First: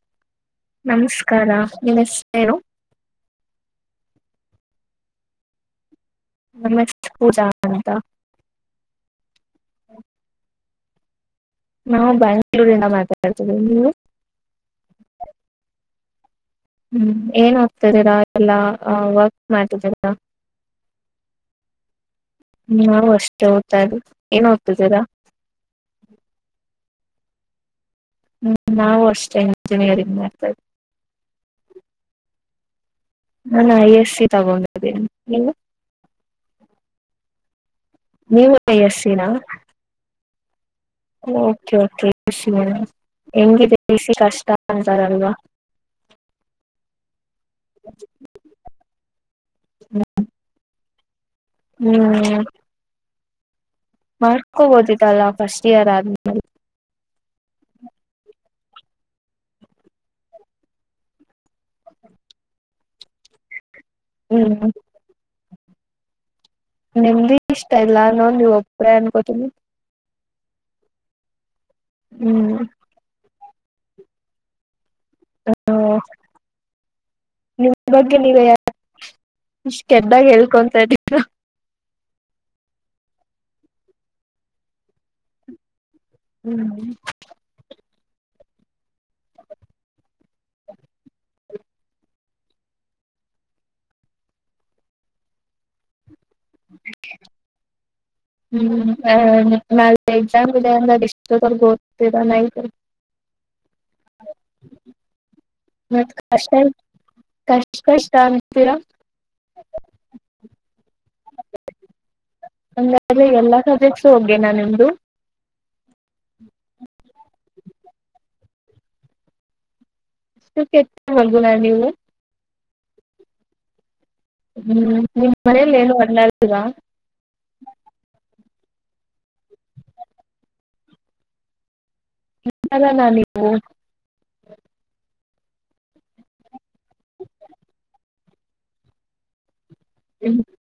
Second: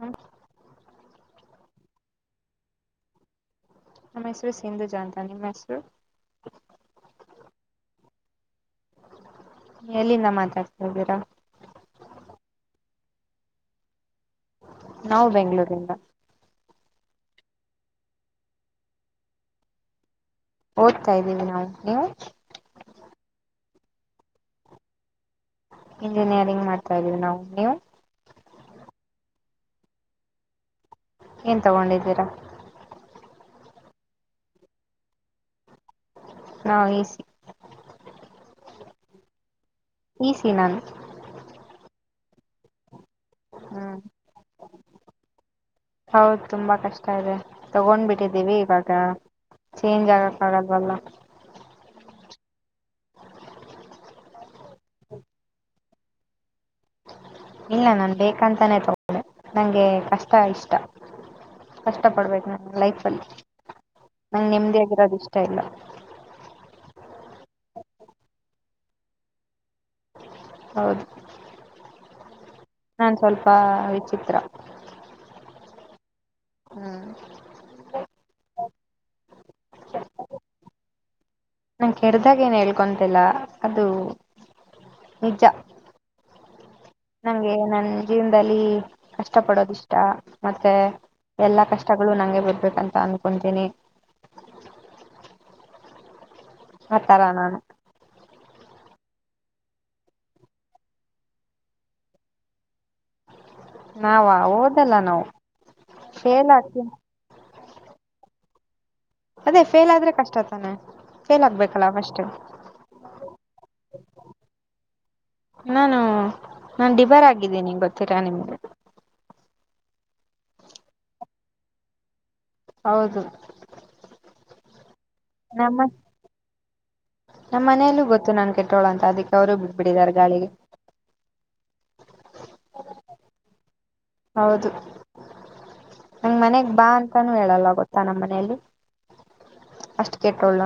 ಹ ನಮಸ್ಕಾರ ನೀಮ್ ಹೆಸ್ರೆನು. ನಮ್ಮ ಹೆಸರು ಸಿಂಧುಜ ಅಂತ ನಿಮ್ಮ ಹೆಸರು. ನಮ್ ಹೆಸ್ರು ಪೂಜಂತ. ಎಲ್ಲಿಂದ ಮಾತಾಡ್ತಾ ಇದ್ದೀರಾ. ನಾವು ಬೆಂಗ್ಳೂರಿಂದ ಮಾತಾಡ್ತೇವಿ ನೀವು. ನಾವು ಬೆಂಗ್ಳೂರಿಂದ. ಹ್ಮ್ ಏನ್ ಓದ್ತಿದಿರ ಇಲ್ಲ ವರ್ಕ್ ಮಾಡ್ತಿದಿರ. ಓದ್ತ ಇದೀವಿ ನಾವು ನೀವು. ನಾವು ಅಷ್ಟೇ ಏನ್ ಓದ್ತಿದ್ದಿರಾ ಇಂಜಿನಿಯರಿಂಗ್ ಮಾಡ್ತಾ ಇದೀವಿ ನಾವು ನೀವು. ಹ್ಮ್ ನಾವು ಅಷ್ಟೇ ಇಂಜಿನಿಯರಿಂಗ್ ಮಾಡ್ತಾ ಏನ್ ತಗೊಂಡಿದ್ದೀರಾ. ನಾನ್ ಐ ಎಸ್ ಸಿ ತಗೊಂಡಿದ್ದೀನಿ. ನಾ ಈಸಿ. ನೀವು ಇ ಯ ಸ್ಸಿ ನ. ಈ ಸಿ ನಾನು ಓಕೆ ಓಕೆ ಈ ಸಿ ನ ಎಂಗ್ ಇದೆ ಈ ಹ್ಮ್ ಸಿ ಕಷ್ಟ [unintelligible] ಹೌದು ತುಂಬಾ ಕಷ್ಟ ಇದೆ ತಗೊಂಡ್ಬಿಟ್ಟಿದ್ದೀವಿ ಇವಾಗ. ಚೇಂಜ್ ಆಗಕ್ ಆಗಲ್ವಲ್ಲ ಹ್ಮ್ ಮಾಡ್ಕೋಬೋದಿತ್ತಲ್ಲ ಫಸ್ಟ್ ಇಯರ್ ಆದ್ಮೇಲೆ. ಇಲ್ಲ ನಾನ್ ಬೇಕಂತಾನೇ ತಗೊಂಡೆ ನಂಗೆ ಕಷ್ಟ ಇಷ್ಟ. ಕಷ್ಟ ಪಡ್ಬೇಕು ನನ್ ಲೈಫಲ್ಲಿ ಅಲ್ಲಿ ನಾನ್ ಹ್ಮ್ ನೆಮ್ಮದಿಯಾಗಿರೋದು ಇಷ್ಟ ಇಲ್ಲ. ನಿಮ್ದಿ ಇಷ್ಟ ಇಲ್ಲ ಅನೋದ್ ನೀವು ಒಬ್ರೆ ಅನ್ಕೋತೀನಿ. ಹೌದು ಹ್ಮ್ ನನ್ ಸ್ವಲ್ಪ ವಿಚಿತ್ರ. ಹೂ ಹ್ಮ್ ನಿಮ್ ಬಗ್ಗೆ ನೀವೆ ಯಾಕ್ - ಇಷ್ಟ್ ಕೆಟ್ದಾಗ್ ಹೇಳ್ಕೊಂತಿದ್ದಿರಾ. ನಾ ಕೆಟ್ದಾಗ್ ಏನ್ ಹೇಳ್ಕೊಂತಿಲ್ಲ ಅದು ನಿಜ. ಹ್ಮ್ ನಂಗೆ ನನ್ ಜೀವನ್ದಲ್ಲಿ ಕಷ್ಟ ಪಡೋದಿಷ್ಟ ಮತ್ತೆ. ಎಲ್ಲಾ ಕಷ್ಟಗಳು ನಂಗೆ ಬರ್ಬೇಕಂತ ಅನ್ಕೊಂತೀನಿ. ಅತರ ನಾನು ಹ್ಮ್ ನಾ ಎಕ್ಸಾಮ್ ಇದೆ ಅಂದ್ರೆ ಎಷ್ಟತ್ವರ್ಗು ಓದ್ತಿರ ನೈಟು. ನಾವ ಓದಲ್ಲ ನಾವು. ಮತ್ ಫೇಲ್ ಕಷ್ಟ ಆಗ್ತೀ ಕಷ್ಟ ಕಷ್ಟ ಅತೀರಾ. ಅದೇ ಫೇಲ್ ಆದ್ರೆ ಕಷ್ಟ ತಾನೆ ಫೇಲ್ ಆಗ್ಬೇಕಲ್ಲ ಫಸ್ಟ್ ಆಗ್ಲೆ ಎಲ್ಲ ಸಬ್ಜೆಕ್ಟ್ಸ್. ಹೋಗೇನಾ ನಿಮ್ದು ನಾನು ನಾನ್ ಡಿಬರ್ ಆಗಿದಿನಿ ಗೊತ್ತಿಲ ನಿಮ್ಗೆ. ಅಷ್ಟು ಕೆಟ್ [unintelligible] ನಾ ನೀವು ಹೌದು ಹ್ಮ್ ನಿಮ್ ಮನೇಲಿ ನಮ್ಮ ಏನು [unintelligible] ಕಟ್ಟೋಳ್ ಅಂತ ಅದಿಕ್ಕೆ ಅವ್ರು ಬಿಟ್ಬಿಡಿದಾರ್ ಗಾಳಿಗೆ. ಇಥರನಾ ನೀವು ಹೌದು ನನ್ ಮನೆಗ್ ಬಾ ಅಂತಾನೂ ಹೇಳಲ್ಲ ಗೊತ್ತಾ ನಮ್ಮ್ ಮನೇಲಿ. ಅಷ್ಟು ಕೇಟ್ಟೊಳ.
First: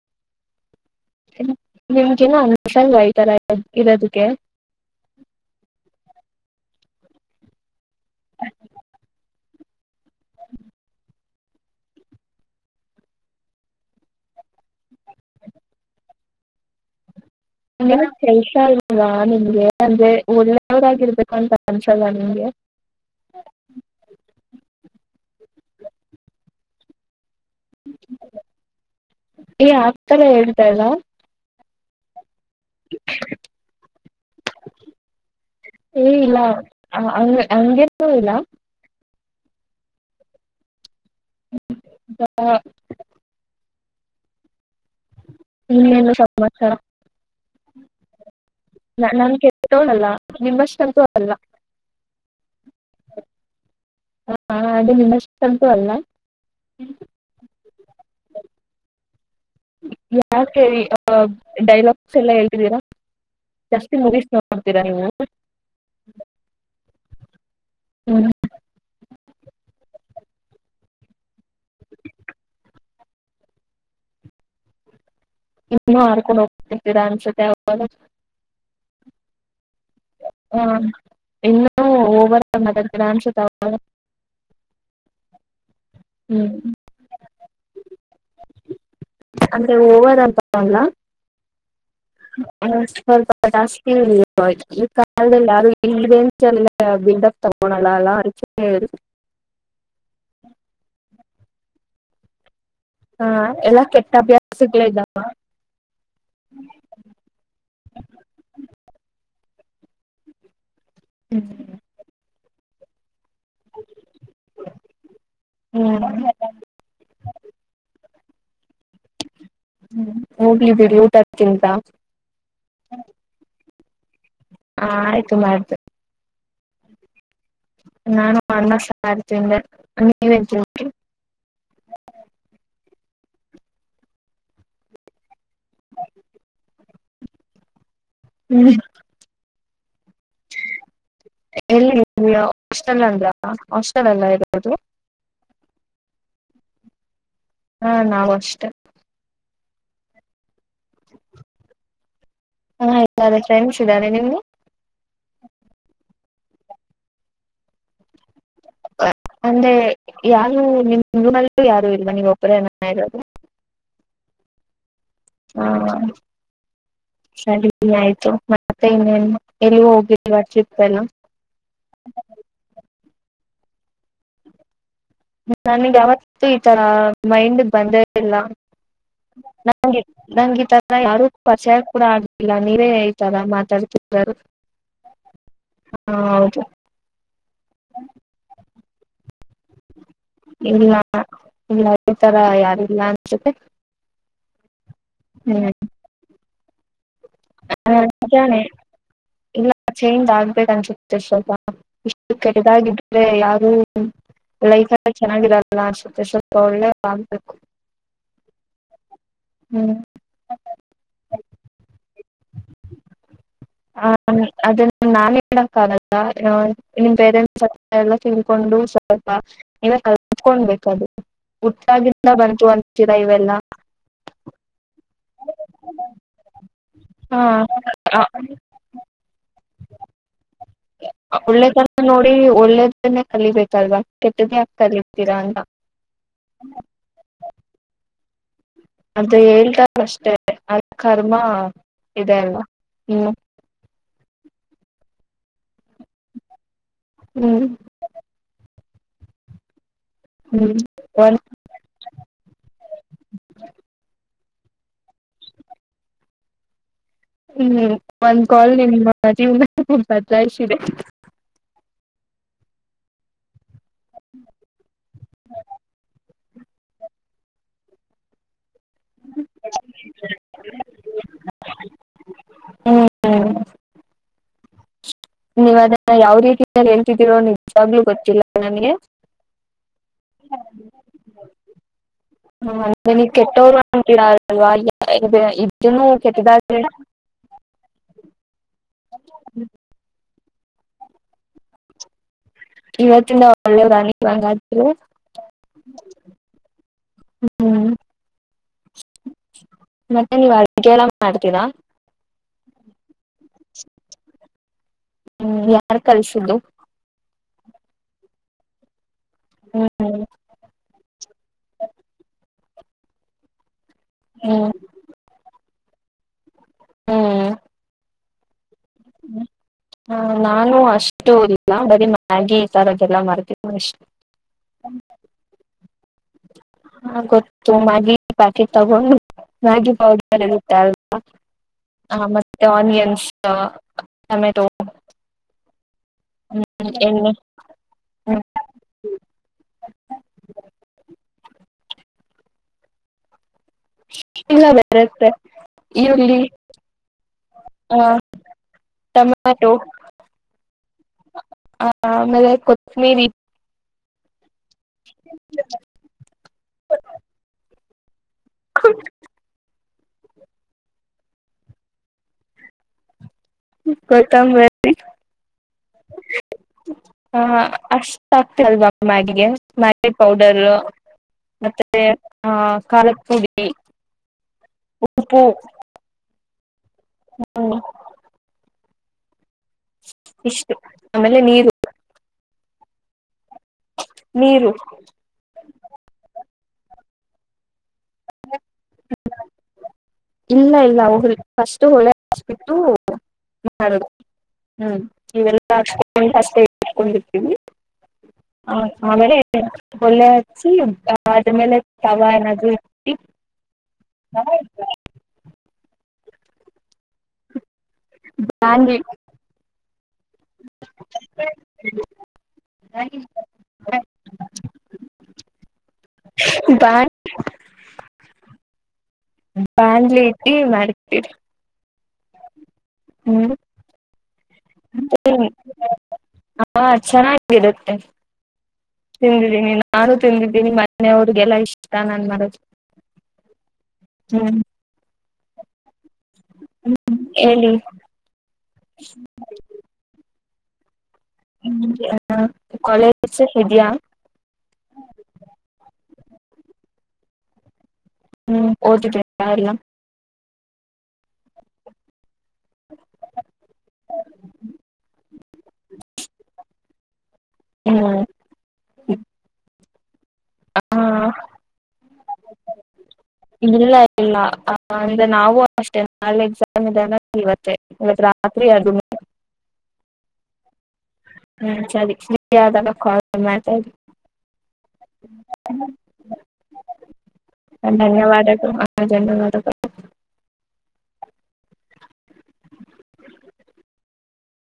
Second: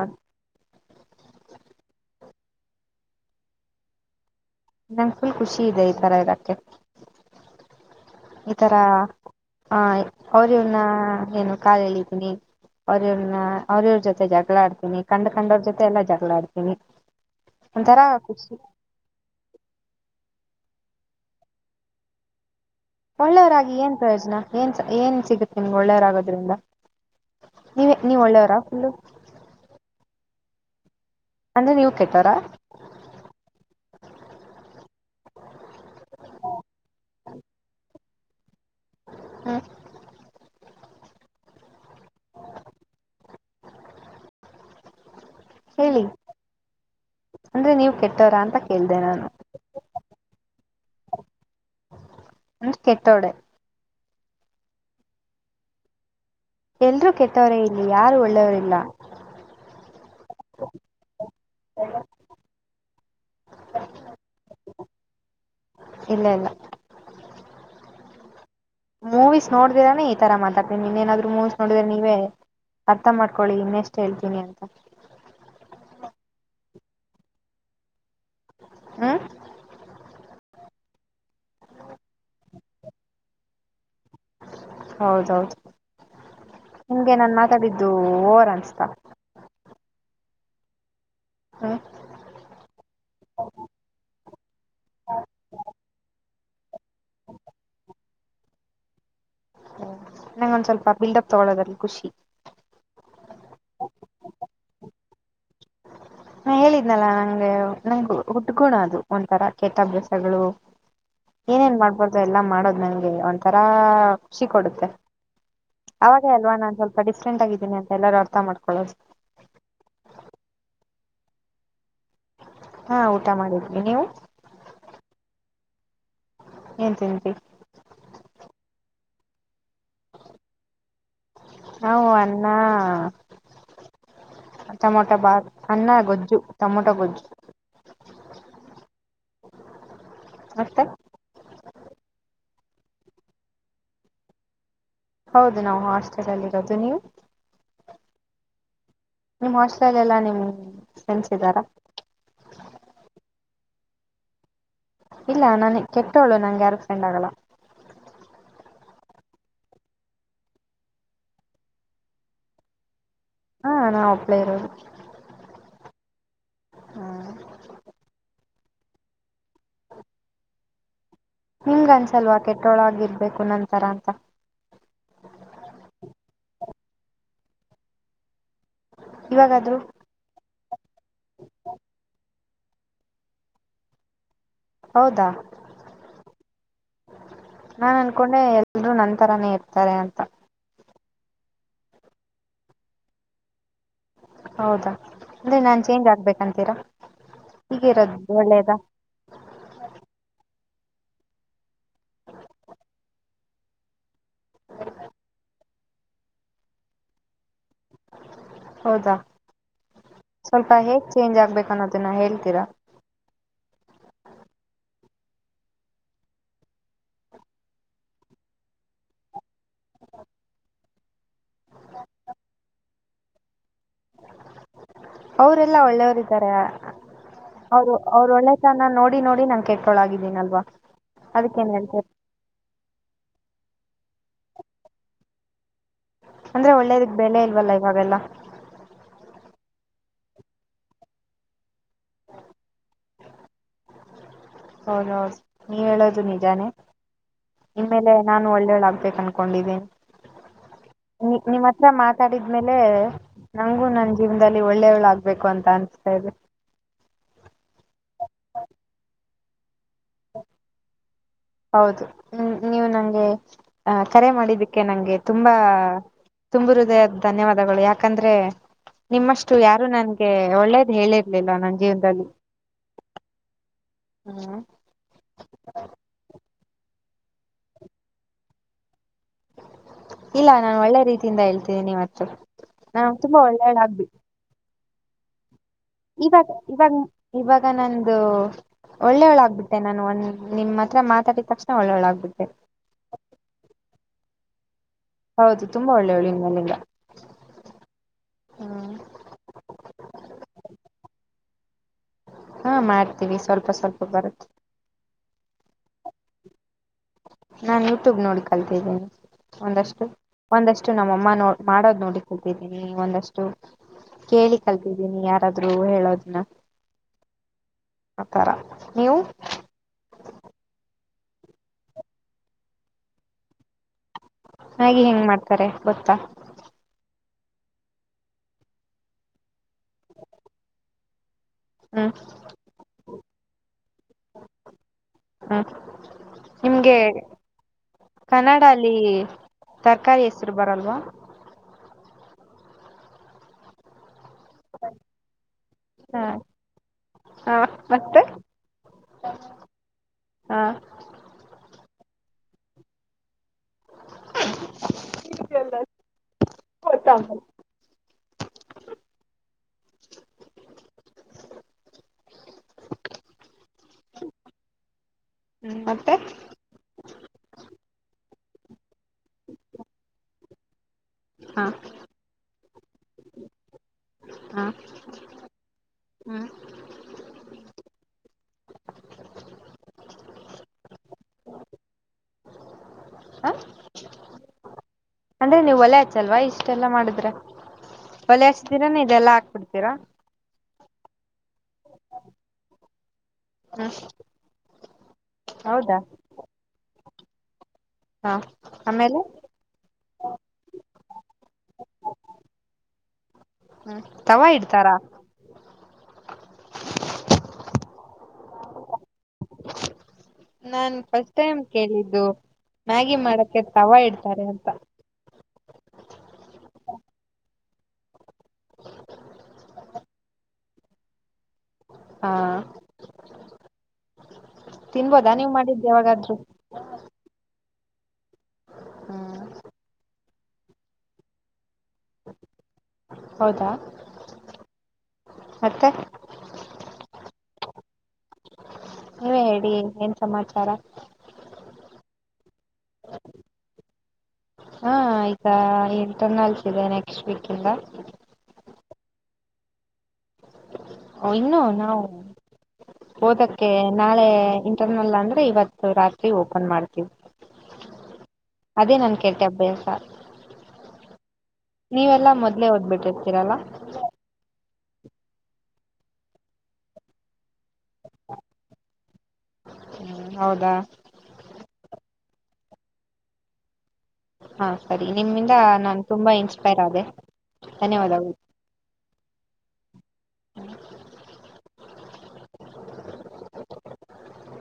ನಿಮ್ ಎನ್ ಅನ್ಸಲ್ವ ಈತರ ಇರೋದುಕ್ಕೆ. ನಂಗ್ ಫುಲ್ ಖುಷಿ ಇದೆ ಇತರ ಇರಕ್ಕೆ ಇತರ. ಹಾ ಅವ್ರ ಇವನ್ನ ಏನು ಕಾಲ ಹೇಳಿದ್ದೀನಿ. ಅವ್ರವ್ರನ ಅವ್ರವ್ರ ಜೊತೆ ಜಗಳ ಆಡ್ತೀನಿ ಕಂಡ ಕಂಡವ್ರ ಜೊತೆ ಎಲ್ಲಾ ಜಗಳ ಆಡ್ತೀನಿ ಅಲ್ಲ ಒಂಥರ ಖುಷಿ ಜೈಸಲ್ ನಿಮಗೆ ಅಂದ. ಒಳ್ಳನೆಯವರಾಗಿರ್ಬೇಕ ಅಂತ ಅನ್ಸಲ್ಲ ನಿಮಗೆ. ಒಳ್ಳೆಯರಾಗಿ ಏನ್ ಪ್ರಯೋಜನ ಏನ್ ಏನ್ ಸಿಗುತ್ತೆ ನಿಮ್ಗೆ ಒಳ್ಳೆಯರಾಗೋದ್ರಿಂದ. ನೀವ ನೀವ ಒಳ್ಳೆಯವರಾ ಫುಲ್ಲು. ಲ್ಲ ಅಂದ್ರೆ ನೀವು ಕೆಟೋರಾ ಏ ಇಲ್ಲ ಹಗೆಸೂ ಇಲ್ಲ ಹ್ಮ ಹಾ ಹ್ಮ್ ಹೇಳಿ ಎಲ್ಲ ಸಮಾಚಾರ ಅಂದ್ರೆ ನೀವು ಕೆಟ್ಟೋರಾ ಅಂತ ಕೇಳ್ದೆ ನ ನಾನು ನನ್ ಕೆತಲ್ಲ ನಿಮ್ಮಷ್ಟೆಂತೂ ಅಲ್ಲ [inaudible] ಕೆಟ್ಟೋಳೆ ಹ ಅದು ನಿಮ್ಮಷ್ಟಂತು ಅಲ್ಲ. ಎಲ್ರೂ ಕೆಟ್ಟವರೇ ಇಲ್ಲಿ ಯಾರು ಒಳ್ಳೆಯವರಿಲ್ಲ. ಯಾಕ ಹೇಳಿ ಅ ಡೈಲಾಗ್ಸ್ ಎಲ್ಲ ಹೇಗಿದ್ದೀರಾ? ಜಾಸ್ತಿ ಮುಗೀಸ್ ನೋಡ್ತೀರಾ ನೀವು? ಇಲ್ಲ ಇಲ್ಲ ಹ್ಞೂ ಮೂವೀಸ್ ನೋಡಿದಿರಾನೇ ಈ ತರ ಮಾತಾಡ್ತಿ ನೀನ್ನೇನಾದ್ರು ಮೂವೀಸ್ ನೋಡಿದ್ರ ನೀವೇ ಅರ್ಥ ಮಾಡ್ಕೊಳ್ಳಿ ಇನ್ನೆಷ್ಟು ಹೇಳ್ತೀನಿ ಅಂತ. ಇನ್ನುೂ ಆಾರ್ಕೊಂಡು ಹೋಗರ್ತ ಅನ್ಸುತ್ತೆ. ಹ್ಮ್ ಹಾ ಇನ್ನುೂ ಓಬಳರ್ಶ ತ ಹೌದೌದು ಹ್ಮ್ ನಿಂಗೆ ನನ್ ಮಾತಾಡಿದ್ದು ಓರ್ ಅನ್ಸ್ತಾ? ಅಂದ್ರೆ ಓವರ್ ಅಂತಾರಲ್ಲ. ಹ್ಮ ಹ ಸ್ವಲ್ಪ ಜಾಸ್ತಿ ಇ ಈ ಕಾಲದಲ್ಲಿ ಯಾರು ಇಲ್ಲದೆ ಅ ವಿಂಡಫ್ ತಗೋ ನಲ್ಲಲ್ಲ ಅ ತಗಳೋದ್ರ ಖುಷಿ ಹಾ ಎಲ್ಲಾ ಕೆಟ್ಟ ಅಭ್ಯಾಸಗ್ಗಳೇ ಇದ್ದಾವ. ಹ ಹೇಳಿದ್ನಲ್ಲಾ ನಂಗೆ ನಂ ಹುಟ್ಗುಣ ಅದು ಒಂಥರ ಕೆಟ್ಟ ಅಭ್ಯಾಸಗಳು‌ ಏನೇನ್ ಹ್ಮ್ ಮಾಡ್ಬಾರ್ದು ಎಲ್ಲಾ ಮಾಡೋದ್ ನನ್ಗೆ ಒ ತರ ುಷಿ ಕೊಡುತ್ತೆ ಅವಾಗ ಅಲ್ವಾ ನಾನನ್ ಸ್ವಲ್ಪ ಡಿಫ್ರೆಂಟ್ ಆಗಿದ್ದೀನಿ ಅಂತ ಎಲ್ಲರೂಥ ಅರ್ಥ ಮಾಡಕೊಳ್ಳ ಹೋಗ್ಲಿದ್ದಿಡಿ ಊಟದಕ್ಕಿಂತ. ಹಾ ಊಟ ಮಾಡಿದ್ವಿ ನೀವು? ಹಾ ಆಯ್ತು ಮಾಡ್ [unintelligible] ನಾನು ಅನ್ನಾ ಸಾರ್ ತಿಂದೆ ನೀವ? ಹೌ ಅನ್ನ ಟೋಮಟ ಬಾತ್, ಅನ್ನ ಗೊಜ್ಜು ಟಮೊಟೊ ಗೊಜ್ಜು ಹ್ಮ್ ಮತ್ತೆ ಎಲ್ಲಿ ಹಸ್ಟೆಲ್ ಅಲ್ಲ ಹಾಸ್ಟೆಲ್ ಎಲ್ಲ ಇರೋದು. ಹೌದು ನಾವು ಹಾಸ್ಟೆಲ್ ಅಲ್ಲಿ ಇರೋದು ನೀವು ಹಾ ನಾವವು ಅಷ್ಟೇ ನಿಮ್ ಹಾಸ್ಲೆ ಎಲ್ಲಾ ನಿಮ್ ಸೆನ್ಸಿದಾರ ತೆನ್ಸಿದ್ದಾನೆ ನಿಮಗೆ ಇಲ್ಲ ನನ್ ಕೆಟ್ಟವಳು ನನ್ಗೆ ಯಾರು ಫ್ರೆಂಡ್ಗಗಳ ಅಂದೆ ಯಾರು ನಿಮ ನಲ್ಲೂ ಯಾರು ಇಲ್ವಾ ನೀವು ಒಬ್ಬರೇ ನಾನ ಇರೋದು ಹಾ ನಾ ಒಪ್ಳೇ ಇರೋದು ಹಾ ಸರಿ ಆಯ್ತು ಮತ್ತೆ ಇನ್ನೇ ಎಲ್ಲಿೂ ಹೋಗಿಲ್ವಾ ಟ್ರಿಪ್ ಎಲ್ಲ ನಿಮ್ಗನ್ಸಲ್ವ ಕೆಟ್ಟೊಳಗರ್ಬೇಕು ನಂತರ ಅಂತ ನನ್ಗೆ ಯಾವತ್ತು ಈತ ಮೈಂಡ್ ಬಂದೇಲ್ಲ ಇವಾಗಾದ್ರೂ ನಗೆ ನಂಗೆ ತರ ಯಾರು ಪ್ರಚಾರ ಕೂಡ ಆಗ್ಲಿಲ್ಲ ನೀವೇ ರ ಮಾತಾಡ್ತಾರ ಹೌದಾ ನಾನು ಅನ್ಕೊಂಡೆ ಎಲ್ರೂ ನನ್ಂತರಾನೇ ಇರ್ತಾರೆ ಅಂತ ಇಲ್ಲ ಇಲ್ಲ ಈ ತರ ಯಾರಿಲ್ಲ ಅನ್ಸತೆ ಹೌದಾ ಅಂದೆ ನಾನ್ ಚೇಂಜ್ ಆಗ್ಬೇಕಂತೀರಾ ಹೀಗಿರೋದು ಒಳ್ಳೇದಾ ಇಲ್ಲಚೆಯ ಅ ಅನ್ಸುತ್ತೆ ಸ್ವಲ್ಪ ಇಷ್ಟು ಕೆಡದಾಗಿದ್ರೆ ಯಾರು ಲೈಫ ಎಲ್ಲ ಚೆನ್ನಾಗಿರಲ್ಲ ಅಸ ಸ್ವಲ್ಪ ಒಳ್ಳೆ ಆ್ಬಕು ಹೌದಾ ಹ್ಮ್ ಸ್ವಲ್ಪ ಹೇಗ್ ಚೇಂಜ್ ಆಗ್ಬೇಕನ್ನೋದನ್ನ ಹೇಳ್ತ ಕರ ಹ ಅದನ್ನು ನಾನ್ ಹೇಳಕ್ ಆಗಲ್ಲ ನಿಮ ಪೇರೆಂಟ್ಸ್ತ್ರ ಎಲ್ಲ ತಿಳ್ಕೊಂಡು ಸ್ವಲ್ಪ ನೀವ ಕಲ್ತ್ಕೊಂಡ್ಬೇಕದು ಹುಟ್ಟಾಗಿಂದ ಬಂತು ಅಂತೀರ ಇವೆಲ್ಲ ಅವರೆಲ್ಲಾ ಒಳ್ಳೆಯವರಿದ್ದಾರೆ ಅವರು ಹಾ ಅವ್ರು ಒಳ್ಳೆತನ ನೋಡಿ ನೋಡಿ ನನ್ ಕೆಟ್ಟೊಳಾಗಿದೀನಲ್ವಾ ಒಳ್ಳೆದನ ನೋಡಿ ಒಳ್ಳೆದನ ಕಲಿಬೇಕಲ್ವಾ ಕೆಟ್ಟದೇ ಆಾಕ ಕಲತೀರಾ ಅಂತ ಅಂದ್ರೆ ಒಳ್ಳೇದಕ್ ಬೆಳೆ ಇಲ್ವಲ್ಲ ಇವಾಗೆಲ್ಲ ಅದು ಹೇಳ್ತಾರ ಅಷ್ಟೆ ಅದ ಕರ್ಮ ಇದೆ ಅಲ್ ಹ್ಮ ಹೌದೌದು ನೀವ್ ಹೇಳದು ನಿಜಾನೇ ಹ್ಮ್ ನಿಮೇಲೆ ನಾನು ಒಳ್ಳೇಗ್ ಕ ಅಡಿದ್ದೇ ಹ್ಮ್ ನಿ ಒಂದ್ ನಿಮ್ಮ್ ಹತ್ರ ಮಾತಾಡಿದ್ಮೇಲೆ ನಂಗು ನಂದ ಮುಂದಲ್ಲಿ ಒಳ್ಳೆಯವಳುಾಗಗ್ಬೇಕು ಅಂತ ಅನ್ಸದೆ ಹ್ಮ್ ಒಂದ್ ಕಾಲ್ ನಿಮ್ ಜೀವ್ನ ಬದ್ಲಾಯಿಸಿದೆ ಹೌದು ಹ್ಮ ನೀವು ನಂಗೆ ಆ ಕರೆ ಮಾಡಿದ್ದಕ್ಕೆ ನಂಗೆ ತುಂಬಾ ತುಂಬು ಹೃದಯ ಧನ್ಯವಾದಗಳು ಯಾಕಂದ್ರೆ ನಿಮ್ಮಷ್ಟು ಯಾರು ನನ್ಗೆ ಒಳ್ಳೇದ ಹೇಳಿರ್ಲಿಲ್ಲ ನನ್ ಜೀವನದಲ್ಲಿ ಹ್ಮ್ ಹ್ಮ್ ನೀವ್ ಅದನ್ನ ಯಾವ್ ರೀತಿಯ ಹೇಳ್ತಿದ್ದೀರೋ ನಿಜವಾಗ್ಲೂ ಗೊತ್ತಿಲ್ಲ ನಮಗೆ ಹ ಇಲ್ಲ ನಾನ್ ಒಳ್ಳೆ ರೀತಿಯಿಂದ ಹೇಳ್ತಿದ್ದೀನಿವತ್ತು ನಾ ಅಂದ್ರೆ ನೀವ್ ತುಂಬಾ ಕೆಟ್ಟವ್ರು ಒಳ್ಳೇಗ್ಬೇಕ ಅಂತೀರಾ [inaudible] ಇವಾಗ ಕೆಟ್ಟದಾದ್ರೆ ಇವಾಗ ಇವಾಗ ನಂದು ಒಳ್ಳೆ ಒಳ ಆಗ್ಬಿಟ್ಟೆ ನಾನು ಒಂದ ನಿಮ್ ಹತ್ರ ಮಾತಾಡಿದ ತಕ್ಷಣ ಒಳ್ಳೆಳಾಗಬುತ್ತೆ ಇವತ್ತಿಂದ ಒಳ್ಳೆವಾನ ಇವಾಗ ಹೌದು ತುಂಬಾ ಒಳ್ಳೇವಳು ಇಲ್ಲಿಲ್ಲ ಹ್ಮ್ ಮತ್ತೆ ನೀವ ಅಡಗೆ ಎಲ್ಲ ಮಾಡ್ತೀರಾ ಹಾ ಮಾಡ್ತೀವಿ ಸ್ವಲ್ಪ ಸ್ವಲ್ಪ ಬರುತ್ತೆ ಹ್ಮ್ ಯಾರ ಕಿಸುುದುು ನಾನ್ ಯೂಟ್ಯೂಬ್ ನೋಡಿ ಕಲ್ತಿದ್ದೇನಿ ಒಂದಷ್ಟು ಹ್ಮ್ ಒಂದಷ್ಟು ನಮ್ಮಅಮ್ಮ ನೋ ಮಾಡೋದ್ ನೋಡಿ ಕಲ್ ದ್ದೀನಿ ಒಂದಷ್ಟು ಕೇಳಿ ಹ್ಮ್ ಕಲ್ತಿದ್ದೀನಿ ಯಾರಾದ್ರು ಹೇಳೋದನ್ನ ಹ್ಮ್ ಆತರ ನೀವು ಹ ನಾನು ಅಷ್ಟ ಇಷ್ಟು ಇಲ್ಲ ಬರೀ ಮ್ಯಾಗಿ ಈ ಸಾರದೆಲ್ಲ ಮಾಡ್ತ ನಷ್ಟ ಹಾಗೆ ಹೆಂಗ್ ಮಾಡ್ತಾರೆ ಗೊತ್ತಾ ಹ ಗೊತ್ತು ಮಾಗಿ ಪಾಕಿ ತಗೊಂಡು ಮಾಗಿ ಪೌಡರ್ ಗತ್ತೆ ಅಲ್ವಾ ಹ್ಮ್ ಹ ಮತ್ತೆ ಆನಿಯನ್ಸ್ ಟೊಮೆಟೊ ಹ್ಮ್ ಹ್ಮ್ ನಿಮ್ಗೆ [unintelligible] ಹ್ಮ್ ಕನ್ನಡ ಅಲ್ಲಿ ತರಕಾರಿ ಹೆಸ್ರು ಬರಲ್ವಾ ಇಲ್ಲ ಬರುತ್ತೆ ಹ ಎಲ್ಲಿ ಹ ಹಾ ಮತ್ತೆ ಟಮಾಟೋ [inaudible] ಆಮೇಲೆ ಕೊತ್ಮಿರಿ [unintelligible] ಥೂ [inaudible] ಕೊತಂಬರಿ ಹ್ಮ್ ಮತ್ತೆ ಹಾ ಅಷ್ಟ ಸಾ ಆಕ್ತಿಲ್ವಾ ಮ್ಯಾಗಿಗೆ ಮ್ಯಾಗಿ ಪೌಡರು ಹ ಮತ್ತೆ ಹ ಕಾರದಪುಡಿ ಹ ಉಪ್ಪು ಹ್ಮ್ ಹು ಇಷ್ಟು ಅಮೇಲೆ ನೀರು ಹ ನೀರು ಅಂದ್ರೆ ನೀವು ಒಲೆ ಹಚ್ಚಲ್ವಾ ಇಷ್ಟೆಲ್ಲಾ ಮಾಡಿದ್ರೆ ಒಲೆ ಹಚ್ಚತೀರಾನ ಇದೆಲ್ಲ ಹಾಕ್ಬಿಡ್ತೀರಾ ಇಲ್ಲ ಇಲ್ಲ ಫಸ್ಟ್ ಹೊಲೆ ಹಚ್ಬಿಟ್ಟು ಹ್ಮ್ ಮಾಡದು ಹ್ಮ್ ಇವೆಲ್ಲ ಹೌದಾ ಅಚ್ಚಿ [unintelligible] ಹಾ ಆಮೇಲೆ ಒಲೆ ಹಚ್ಚಿ ಅದಾದ್ಮೇಲೆ ತವ ಏನಾದ್ರೂ ಇಟ್ಟಿ ಹ್ಮ ತವಾ ಇಡ್ತಾರಾ ಬಾಂಡ್ಲಿ ನಾನ್ ಫಸ್ಟ್ ಟೈಮ್ ಕೇಳಿದ್ದು ಮ್ಯಾಗಿ ಮಾಡಕ್ಕೆ ತವಾ ಇಡ್ತಾರೆ ಅಂತ ಹೌದ ಬಾಂಡ್ಲಿ ಇಟ್ಟಿ ಮಾಡ್ತೀರಿ ಹಾ ಹ್ಮ್ ತಿನ್ಬೋದಾ ನೀವ್ ಮಾಡಿದ್ [unintelligible] ಯಾವಾಗಾದ್ರು ಆ ಚನ್ನ ಗಿರುತ್ತೆ ಹ್ಮ್ ತಿಂದಿದಿನಿ ನಾನು ತಿಂದಿದ್ದೀನಿ ಮನೆ ಅವ್ರಿಗೆಲ್ಲ ಇಷ್ಟ ನಾನ್ ಮಡೋದು ಹೌದಾ ಮತ್ತೆ ಹ್ಮ ಹೇಳಿ ನೀವೇ ಹೇಳಿ ಏನ್ ಸಮಾಚಾರ ಹ್ಮ್ ಹ ಕಾಲೇಜ್ ಇದ್ಯಾ ಹಾ ಈಗ ಇಂಟರ್ನಲ್ಸ್ ಇದೆ ನೆಕ್ಸ್ಟ್ ವೀಕ್ ಇಂದ ಹ್ಮ್ ಓದಿದಿಯಪ್ಪಾ ಎಲ್ಲ ಓ ಇನ್ನು ನಾವು ಓದಕ್ಕೆ ನಾಳೆ ಇಂಟರ್ನಲ್ ಅಂದ್ರೆ ಇವತ್ತು ರಾತ್ರಿ ಓಪನ್ ಮಾಡ್ತೀವಿ ಹ್ಮ್ ಅದೇ ನನ್ ಕೆಟ್ಟ ಅಭ್ಯಾಸ ಹಾ ನೀವೆಲ್ಲಾ ಮೊದ್ಲೇ ಓದ್ಬಿಟ್ಟಿರ್ತೀರಲ್ಲ ಇಲ್ಲ ಇಲ್ಲ ಅಂದ್ರೆ ನಾವು ಅಷ್ಟೇನೆ ನಾಳೆ ಎಕ್ಸಾಮ್ ಇದೆ ಅಂದ್ರೆ ಇವತ್ತೆ ಇವತ್ ರಾತ್ರಿ ಅದುನು ಹ್ಮ ಹೌದಾ ಯಾವದನ್ನ ಕಾಲ್ [unintelligible] ಹಾ ಸರಿ ನಿಮ್ಮಿಂದ ನಾನು ತುಂಬಾ ಇನ್ಸ್ಪೈರ್ ಆದದೆ ಧನ್ಯವಾದಗಳು ಹ ಧನ್ಯವಾದ ಹ್ಮ